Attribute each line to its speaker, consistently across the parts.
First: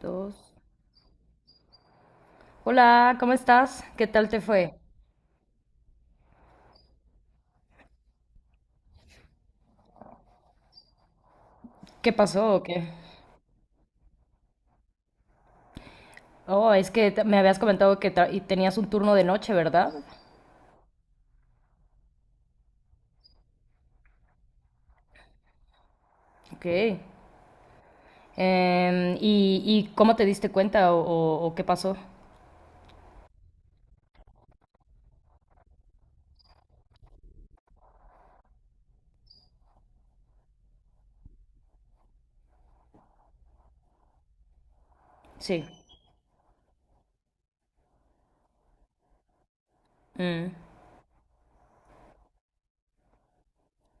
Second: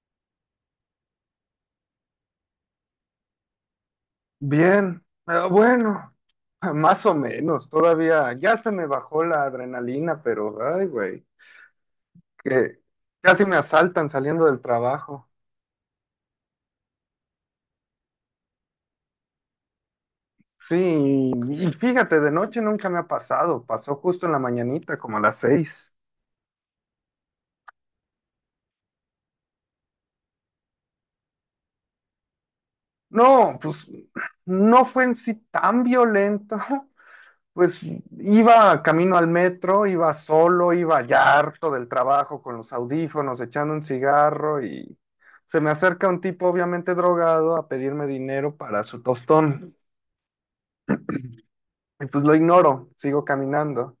Speaker 1: Dos. Hola, ¿cómo estás? ¿Qué tal te fue?
Speaker 2: Bien, bueno, más o menos, todavía ya se me bajó la adrenalina, pero ay, güey,
Speaker 1: ¿Qué pasó o
Speaker 2: que
Speaker 1: qué?
Speaker 2: casi me asaltan saliendo del trabajo.
Speaker 1: Oh, es que me habías comentado que tenías un turno de noche, ¿verdad?
Speaker 2: Sí, y fíjate, de noche nunca me ha pasado, pasó justo en la mañanita, como a las 6.
Speaker 1: Ok. ¿Y, cómo te diste cuenta o, o qué pasó?
Speaker 2: No, pues no fue en sí tan violento. Pues iba camino al metro, iba solo, iba ya harto del trabajo con los audífonos, echando un cigarro y se
Speaker 1: Sí.
Speaker 2: me acerca un tipo obviamente drogado a pedirme dinero para su tostón.
Speaker 1: Mm.
Speaker 2: Y pues lo ignoro, sigo caminando.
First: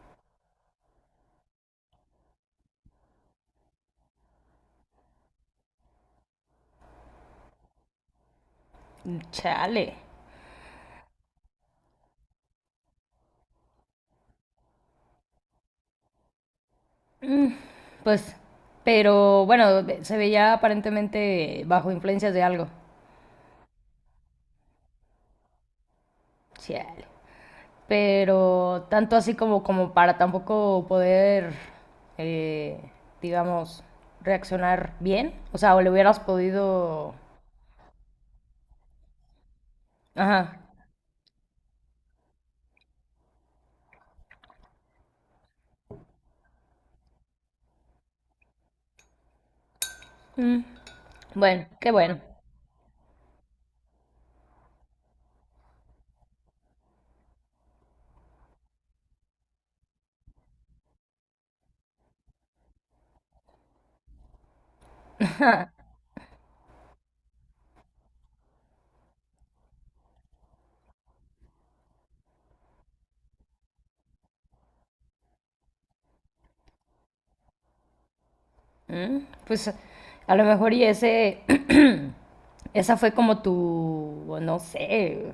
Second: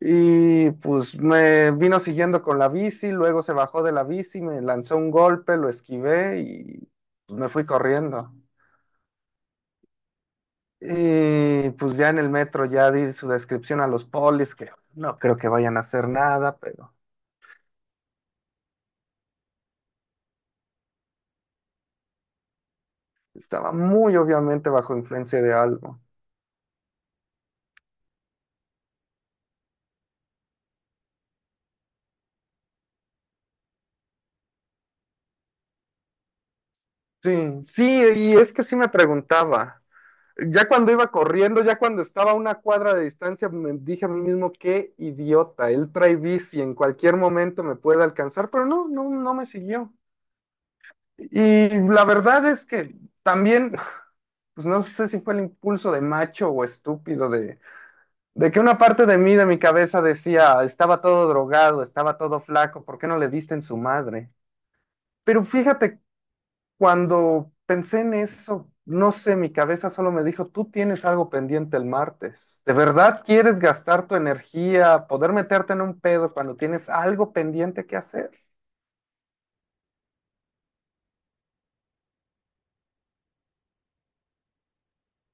Speaker 2: Y pues me vino siguiendo con la bici, luego se bajó de la bici, me lanzó un golpe, lo esquivé y pues, me fui corriendo.
Speaker 1: Chale.
Speaker 2: Y pues ya en el metro ya di su descripción a los polis, que no creo que vayan a hacer nada, pero
Speaker 1: Pues, pero bueno, se veía aparentemente bajo influencias de algo.
Speaker 2: estaba muy obviamente bajo influencia de algo.
Speaker 1: Chale. Pero tanto así como, como para tampoco poder, eh, digamos, reaccionar bien. O sea, o le hubieras podido...
Speaker 2: Sí, sí, y es que sí me preguntaba.
Speaker 1: Ajá.
Speaker 2: Ya cuando iba corriendo, ya cuando estaba a una cuadra de distancia, me dije a mí mismo, qué idiota, él trae bici, en cualquier momento me puede alcanzar, pero no, no, no me siguió.
Speaker 1: Mm. Bueno,
Speaker 2: Y
Speaker 1: qué
Speaker 2: la
Speaker 1: bueno.
Speaker 2: verdad es que también, pues no sé si fue el impulso de macho o estúpido de que una parte de mí, de mi cabeza decía, estaba todo drogado, estaba todo flaco, ¿por qué no le diste en su madre? Pero fíjate, cuando pensé en eso, no sé, mi cabeza solo me dijo, tú tienes algo pendiente el martes. ¿De verdad quieres gastar tu energía, poder meterte en un pedo cuando tienes algo pendiente que hacer?
Speaker 1: Mm. Pues a lo mejor y ese... Esa fue como tu, o no sé,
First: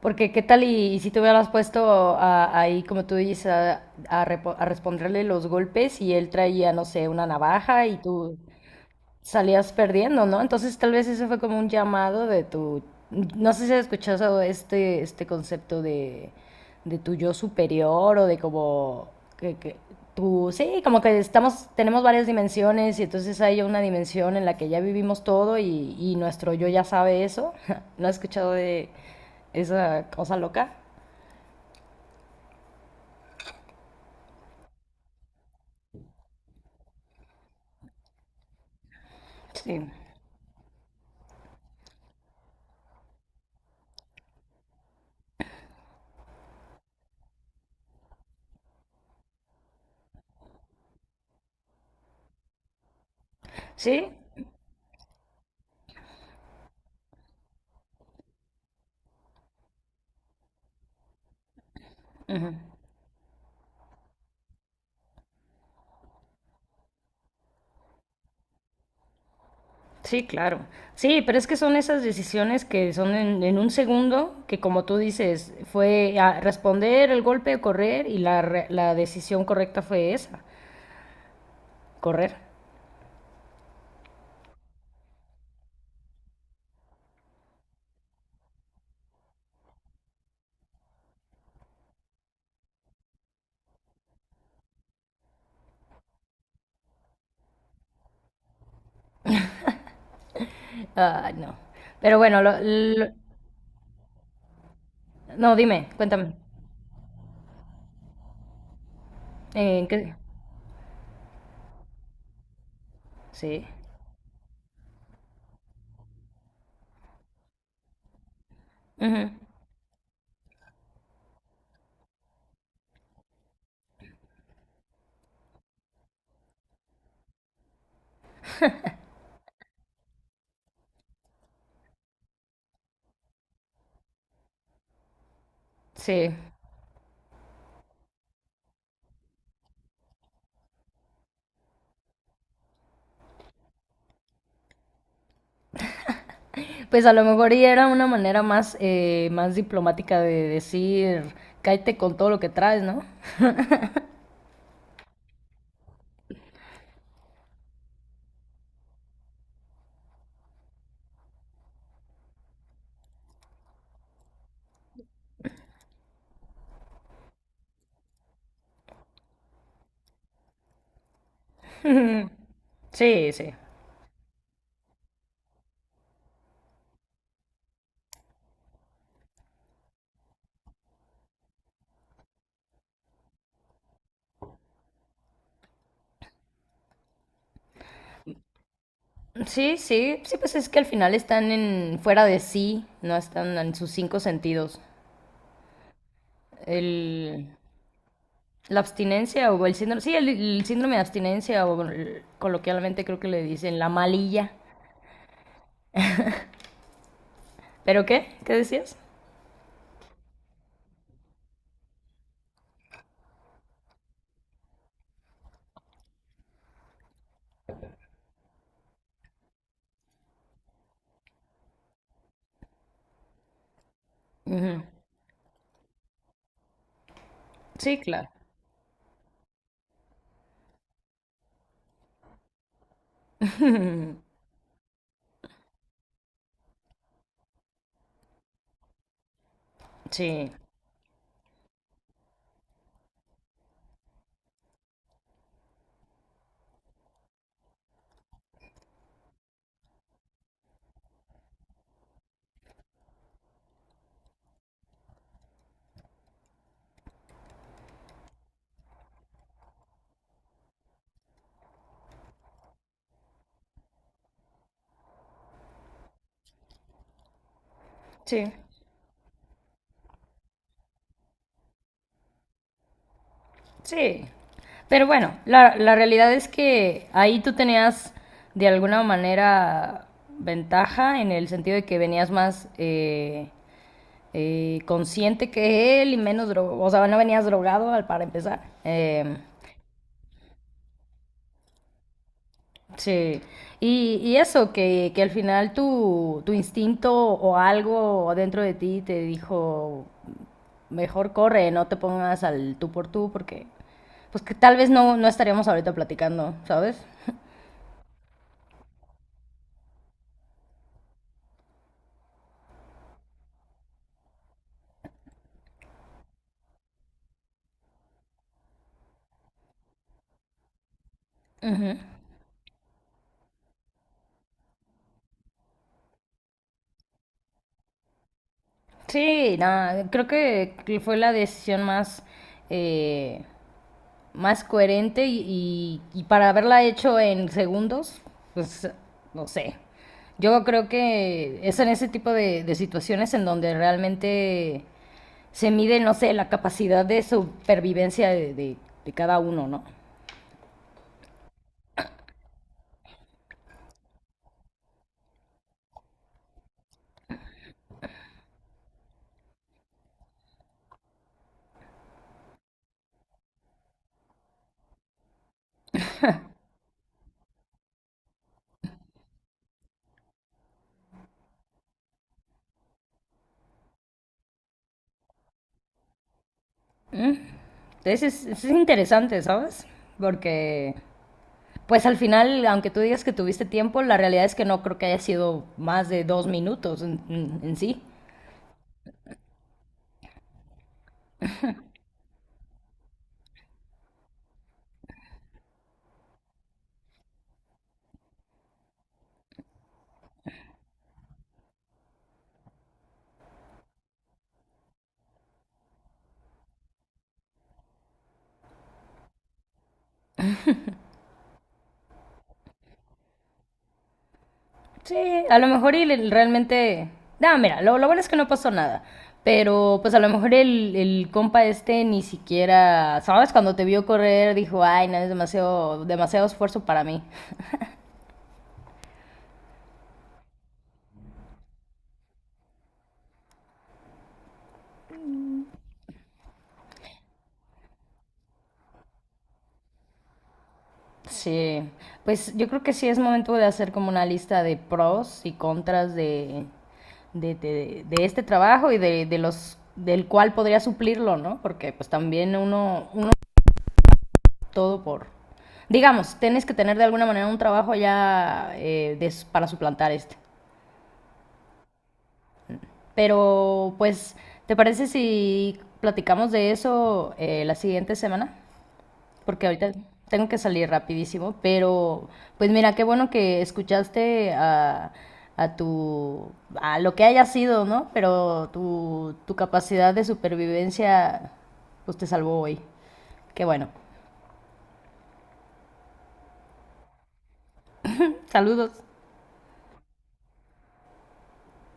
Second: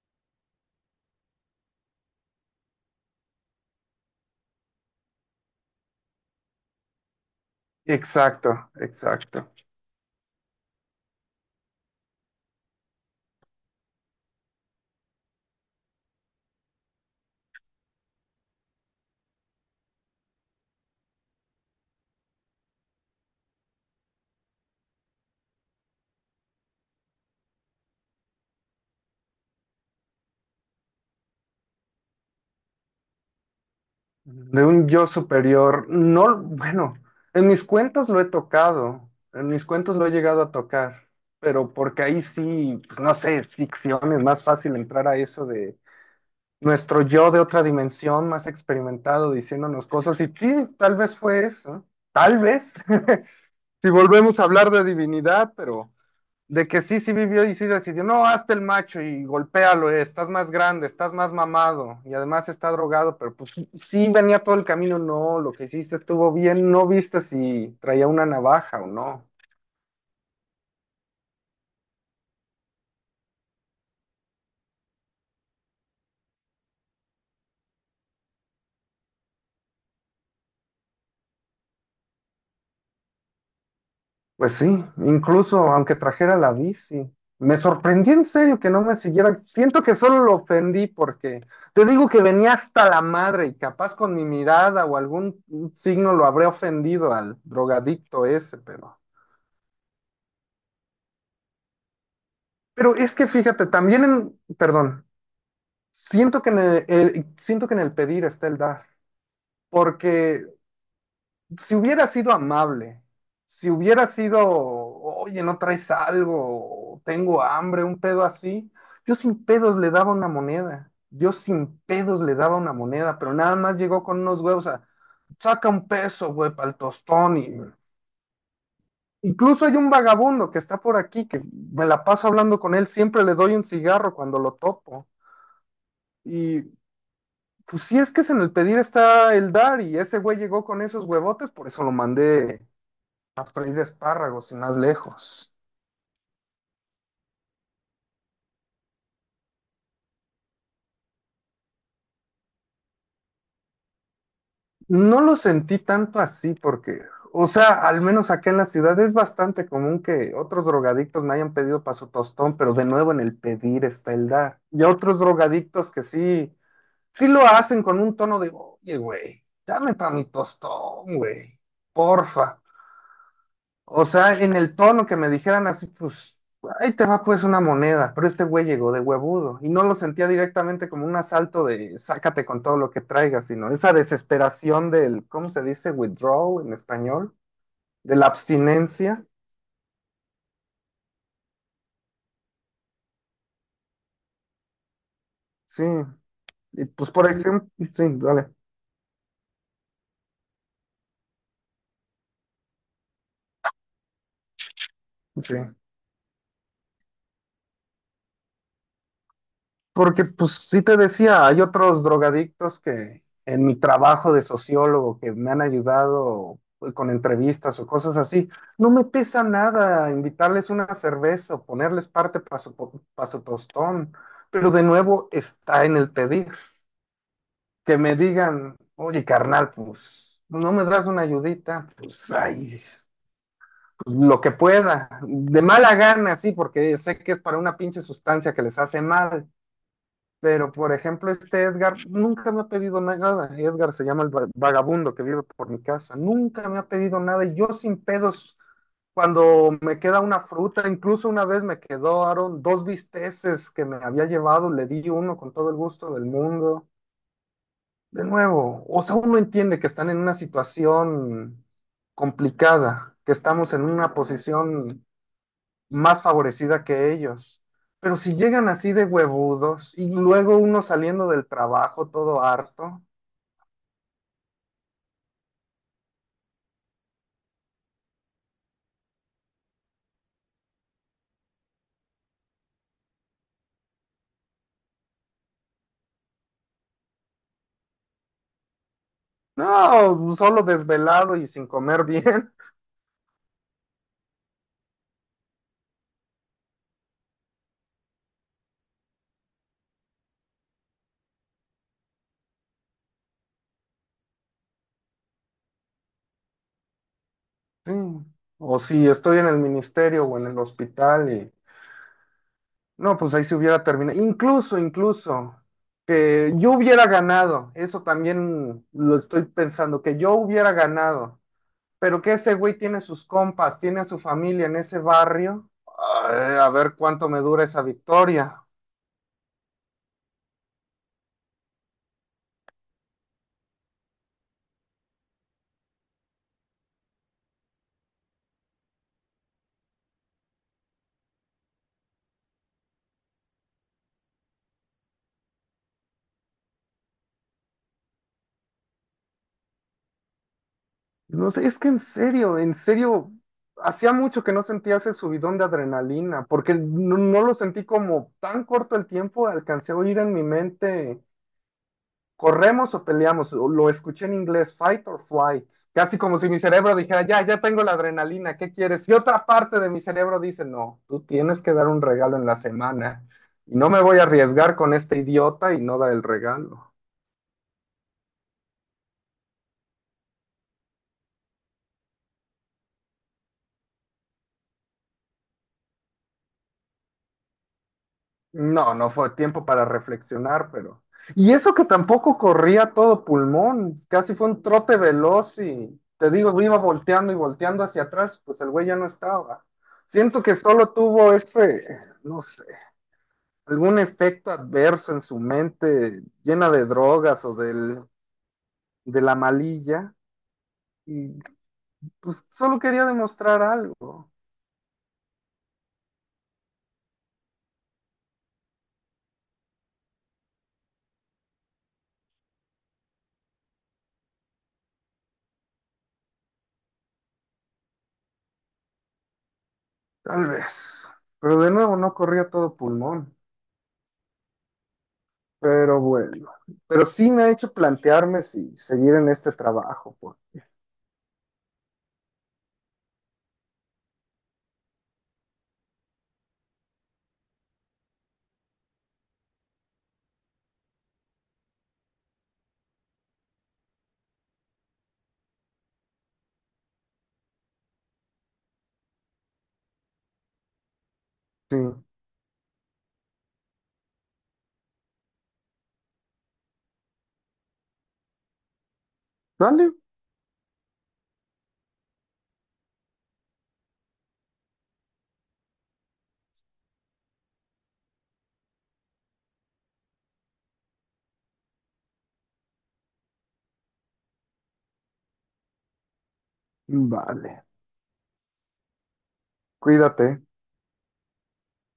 Speaker 1: porque qué tal y si te hubieras puesto ahí, como tú dices, a, a responderle los golpes y él traía, no sé, una navaja y tú...
Speaker 2: Exacto, exacto.
Speaker 1: salías perdiendo, ¿no? Entonces tal vez eso fue como un llamado de tu, no sé si has escuchado este concepto de tu yo superior o de como que tú sí, como que estamos, tenemos varias dimensiones y entonces hay una dimensión en la que ya vivimos todo y nuestro yo ya sabe eso. ¿No has escuchado de esa cosa loca?
Speaker 2: De un yo superior, no, bueno, en mis cuentos lo he tocado, en mis
Speaker 1: Sí.
Speaker 2: cuentos lo he llegado a tocar, pero porque ahí sí, pues, no sé, es ficción, es más fácil entrar a eso de nuestro yo de otra dimensión más experimentado diciéndonos cosas y sí, tal vez fue eso, tal vez, si
Speaker 1: ¿Sí?
Speaker 2: volvemos a hablar de divinidad, pero de que sí, sí vivió y sí decidió, no, hazte el macho y golpéalo, estás más grande, estás más mamado y además está drogado, pero pues sí, sí venía todo el camino, no, lo que hiciste estuvo bien, no viste si traía una navaja o no.
Speaker 1: Sí, claro. Sí, pero es que son esas decisiones que son en un segundo, que como tú dices, fue a responder el golpe o correr y la decisión correcta fue esa, correr.
Speaker 2: Pues sí, incluso aunque trajera la bici. Me sorprendí en serio que no me siguiera. Siento que solo lo ofendí porque te digo que venía hasta la madre y capaz con mi mirada o algún signo lo habré ofendido al drogadicto ese, pero.
Speaker 1: Ah, no. Pero bueno,
Speaker 2: Pero es que fíjate, también perdón,
Speaker 1: no, dime, cuéntame.
Speaker 2: siento que en siento que en el pedir está el dar,
Speaker 1: ¿En qué?
Speaker 2: porque si hubiera sido amable,
Speaker 1: Sí.
Speaker 2: si hubiera sido, oye, no traes algo, tengo hambre, un pedo así, yo
Speaker 1: Ujú.
Speaker 2: sin pedos le daba una moneda, yo sin pedos le daba una moneda, pero nada más llegó con unos huevos a, saca un peso, güey, para el tostón y... Incluso hay un vagabundo que está por aquí, que me la paso hablando con él, siempre le doy un cigarro cuando lo topo.
Speaker 1: Sí.
Speaker 2: Y pues sí es que es en el pedir está el dar, y ese güey llegó con esos huevotes, por eso lo mandé a freír espárragos y más lejos.
Speaker 1: Pues a lo mejor y era una manera más, más diplomática de decir, cállate con todo lo que traes, ¿no?
Speaker 2: No lo sentí tanto así porque, o sea, al menos acá en la ciudad es bastante común que otros drogadictos me hayan pedido para su tostón, pero de nuevo en el pedir está el dar. Y otros drogadictos que sí, sí lo hacen con un tono de, oye, güey, dame para mi tostón, güey, porfa.
Speaker 1: Sí, sí.
Speaker 2: O sea, en el tono que me dijeran así, pues, ahí te va pues una moneda, pero este güey llegó de huevudo y no lo sentía directamente como un asalto de sácate con todo lo que traigas, sino esa desesperación del, ¿cómo se dice? Withdrawal en español, de la abstinencia,
Speaker 1: Sí, sí, sí, pues es que al final están en fuera de sí, no están en sus cinco sentidos.
Speaker 2: sí. Y pues, por
Speaker 1: El,
Speaker 2: ejemplo, sí, dale,
Speaker 1: la abstinencia o el síndrome, sí, el síndrome de abstinencia o coloquialmente creo que le dicen la malilla.
Speaker 2: sí.
Speaker 1: ¿Pero qué? ¿Qué decías?
Speaker 2: Porque, pues, sí te decía, hay otros drogadictos que en mi trabajo de sociólogo que me han ayudado pues, con entrevistas o cosas así, no me pesa nada invitarles una cerveza o ponerles parte para su, pa' su tostón, pero
Speaker 1: Ujú.
Speaker 2: de nuevo está en el pedir, que
Speaker 1: Sí,
Speaker 2: me
Speaker 1: claro.
Speaker 2: digan, oye, carnal, pues, no me das una ayudita, pues, ahí lo que pueda, de mala gana, sí, porque sé que es para una pinche sustancia que les hace mal,
Speaker 1: Sí,
Speaker 2: pero, por ejemplo, este Edgar nunca me ha pedido nada. Edgar se llama el vagabundo que vive por mi casa. Nunca me ha pedido nada. Y yo sin pedos, cuando me queda una fruta, incluso una vez me quedaron dos bisteces que me había llevado, le di uno con todo el gusto del mundo. De nuevo, o sea, uno entiende que están en una situación complicada, que estamos en una posición más favorecida que ellos. Pero si
Speaker 1: sí,
Speaker 2: llegan así de huevudos y luego uno saliendo del trabajo todo harto,
Speaker 1: sí. Pero bueno, la realidad es que ahí tú tenías de alguna manera ventaja en el sentido de que venías más consciente que él y menos drogado, o sea, no venías drogado para empezar.
Speaker 2: no, solo desvelado y sin comer bien.
Speaker 1: Sí, y eso, que al final tu instinto o algo dentro de ti te dijo, mejor corre, no te pongas al tú por tú, porque pues que tal vez no, no estaríamos ahorita platicando, ¿sabes?
Speaker 2: Sí. O si estoy en el ministerio o en el hospital y no, pues ahí se hubiera terminado. Incluso, incluso que yo hubiera ganado, eso también lo estoy pensando, que yo hubiera ganado,
Speaker 1: Ujú.
Speaker 2: pero que ese güey tiene sus compas, tiene a su familia en ese barrio. Ay, a ver cuánto me dura esa victoria.
Speaker 1: Sí, nada, creo que fue la decisión más eh, más coherente y para haberla hecho en segundos, pues no sé. Yo creo que es en ese tipo de situaciones en donde realmente se mide, no sé, la capacidad de supervivencia de cada uno, ¿no?
Speaker 2: No sé, es que en serio, hacía mucho que no sentía ese subidón de adrenalina, porque no, no lo sentí como tan corto el tiempo, alcancé a oír en mi mente, corremos o peleamos, o lo escuché en inglés, fight or flight, casi como si mi cerebro dijera, ya, ya tengo la adrenalina, ¿qué quieres? Y otra parte de mi cerebro dice, no, tú tienes que dar un regalo en la semana, y no me voy a arriesgar con este idiota y no dar el regalo.
Speaker 1: Entonces es interesante, ¿sabes? Porque, pues al final, aunque tú digas que tuviste tiempo, la realidad es que no creo que haya sido más de dos minutos en, en sí.
Speaker 2: No, no fue tiempo para reflexionar, pero... Y eso que tampoco corría todo pulmón, casi fue un trote veloz y te digo, iba volteando y volteando hacia atrás, pues el güey ya no estaba. Siento que solo tuvo ese, no sé, algún efecto adverso en su mente, llena de drogas o del, de la malilla, y pues solo quería demostrar algo,
Speaker 1: Sí, a lo mejor y realmente... No, mira, lo bueno es que no pasó nada. Pero pues a lo mejor el compa este ni siquiera, ¿sabes? Cuando te vio correr dijo, ay, no, es demasiado, demasiado esfuerzo para mí.
Speaker 2: tal vez. Pero de nuevo no corría todo pulmón. Pero bueno, pero sí me ha hecho plantearme si seguir en este trabajo. Pues.
Speaker 1: Sí, pues yo creo que sí es momento de hacer como una lista de pros y contras de, de este trabajo y de los del cual podría suplirlo, ¿no? Porque pues también uno, uno todo por... Digamos, tienes que tener de alguna manera un trabajo ya para suplantar este.
Speaker 2: Sí.
Speaker 1: Pero, pues, ¿te parece si platicamos de eso la siguiente semana? Porque
Speaker 2: Vale,
Speaker 1: ahorita tengo que salir rapidísimo. Pero, pues mira, qué bueno que escuchaste a tu... a lo que haya sido, ¿no? Pero tu capacidad de supervivencia, pues te salvó hoy. Qué bueno.
Speaker 2: vale.
Speaker 1: Saludos.
Speaker 2: Cuídate.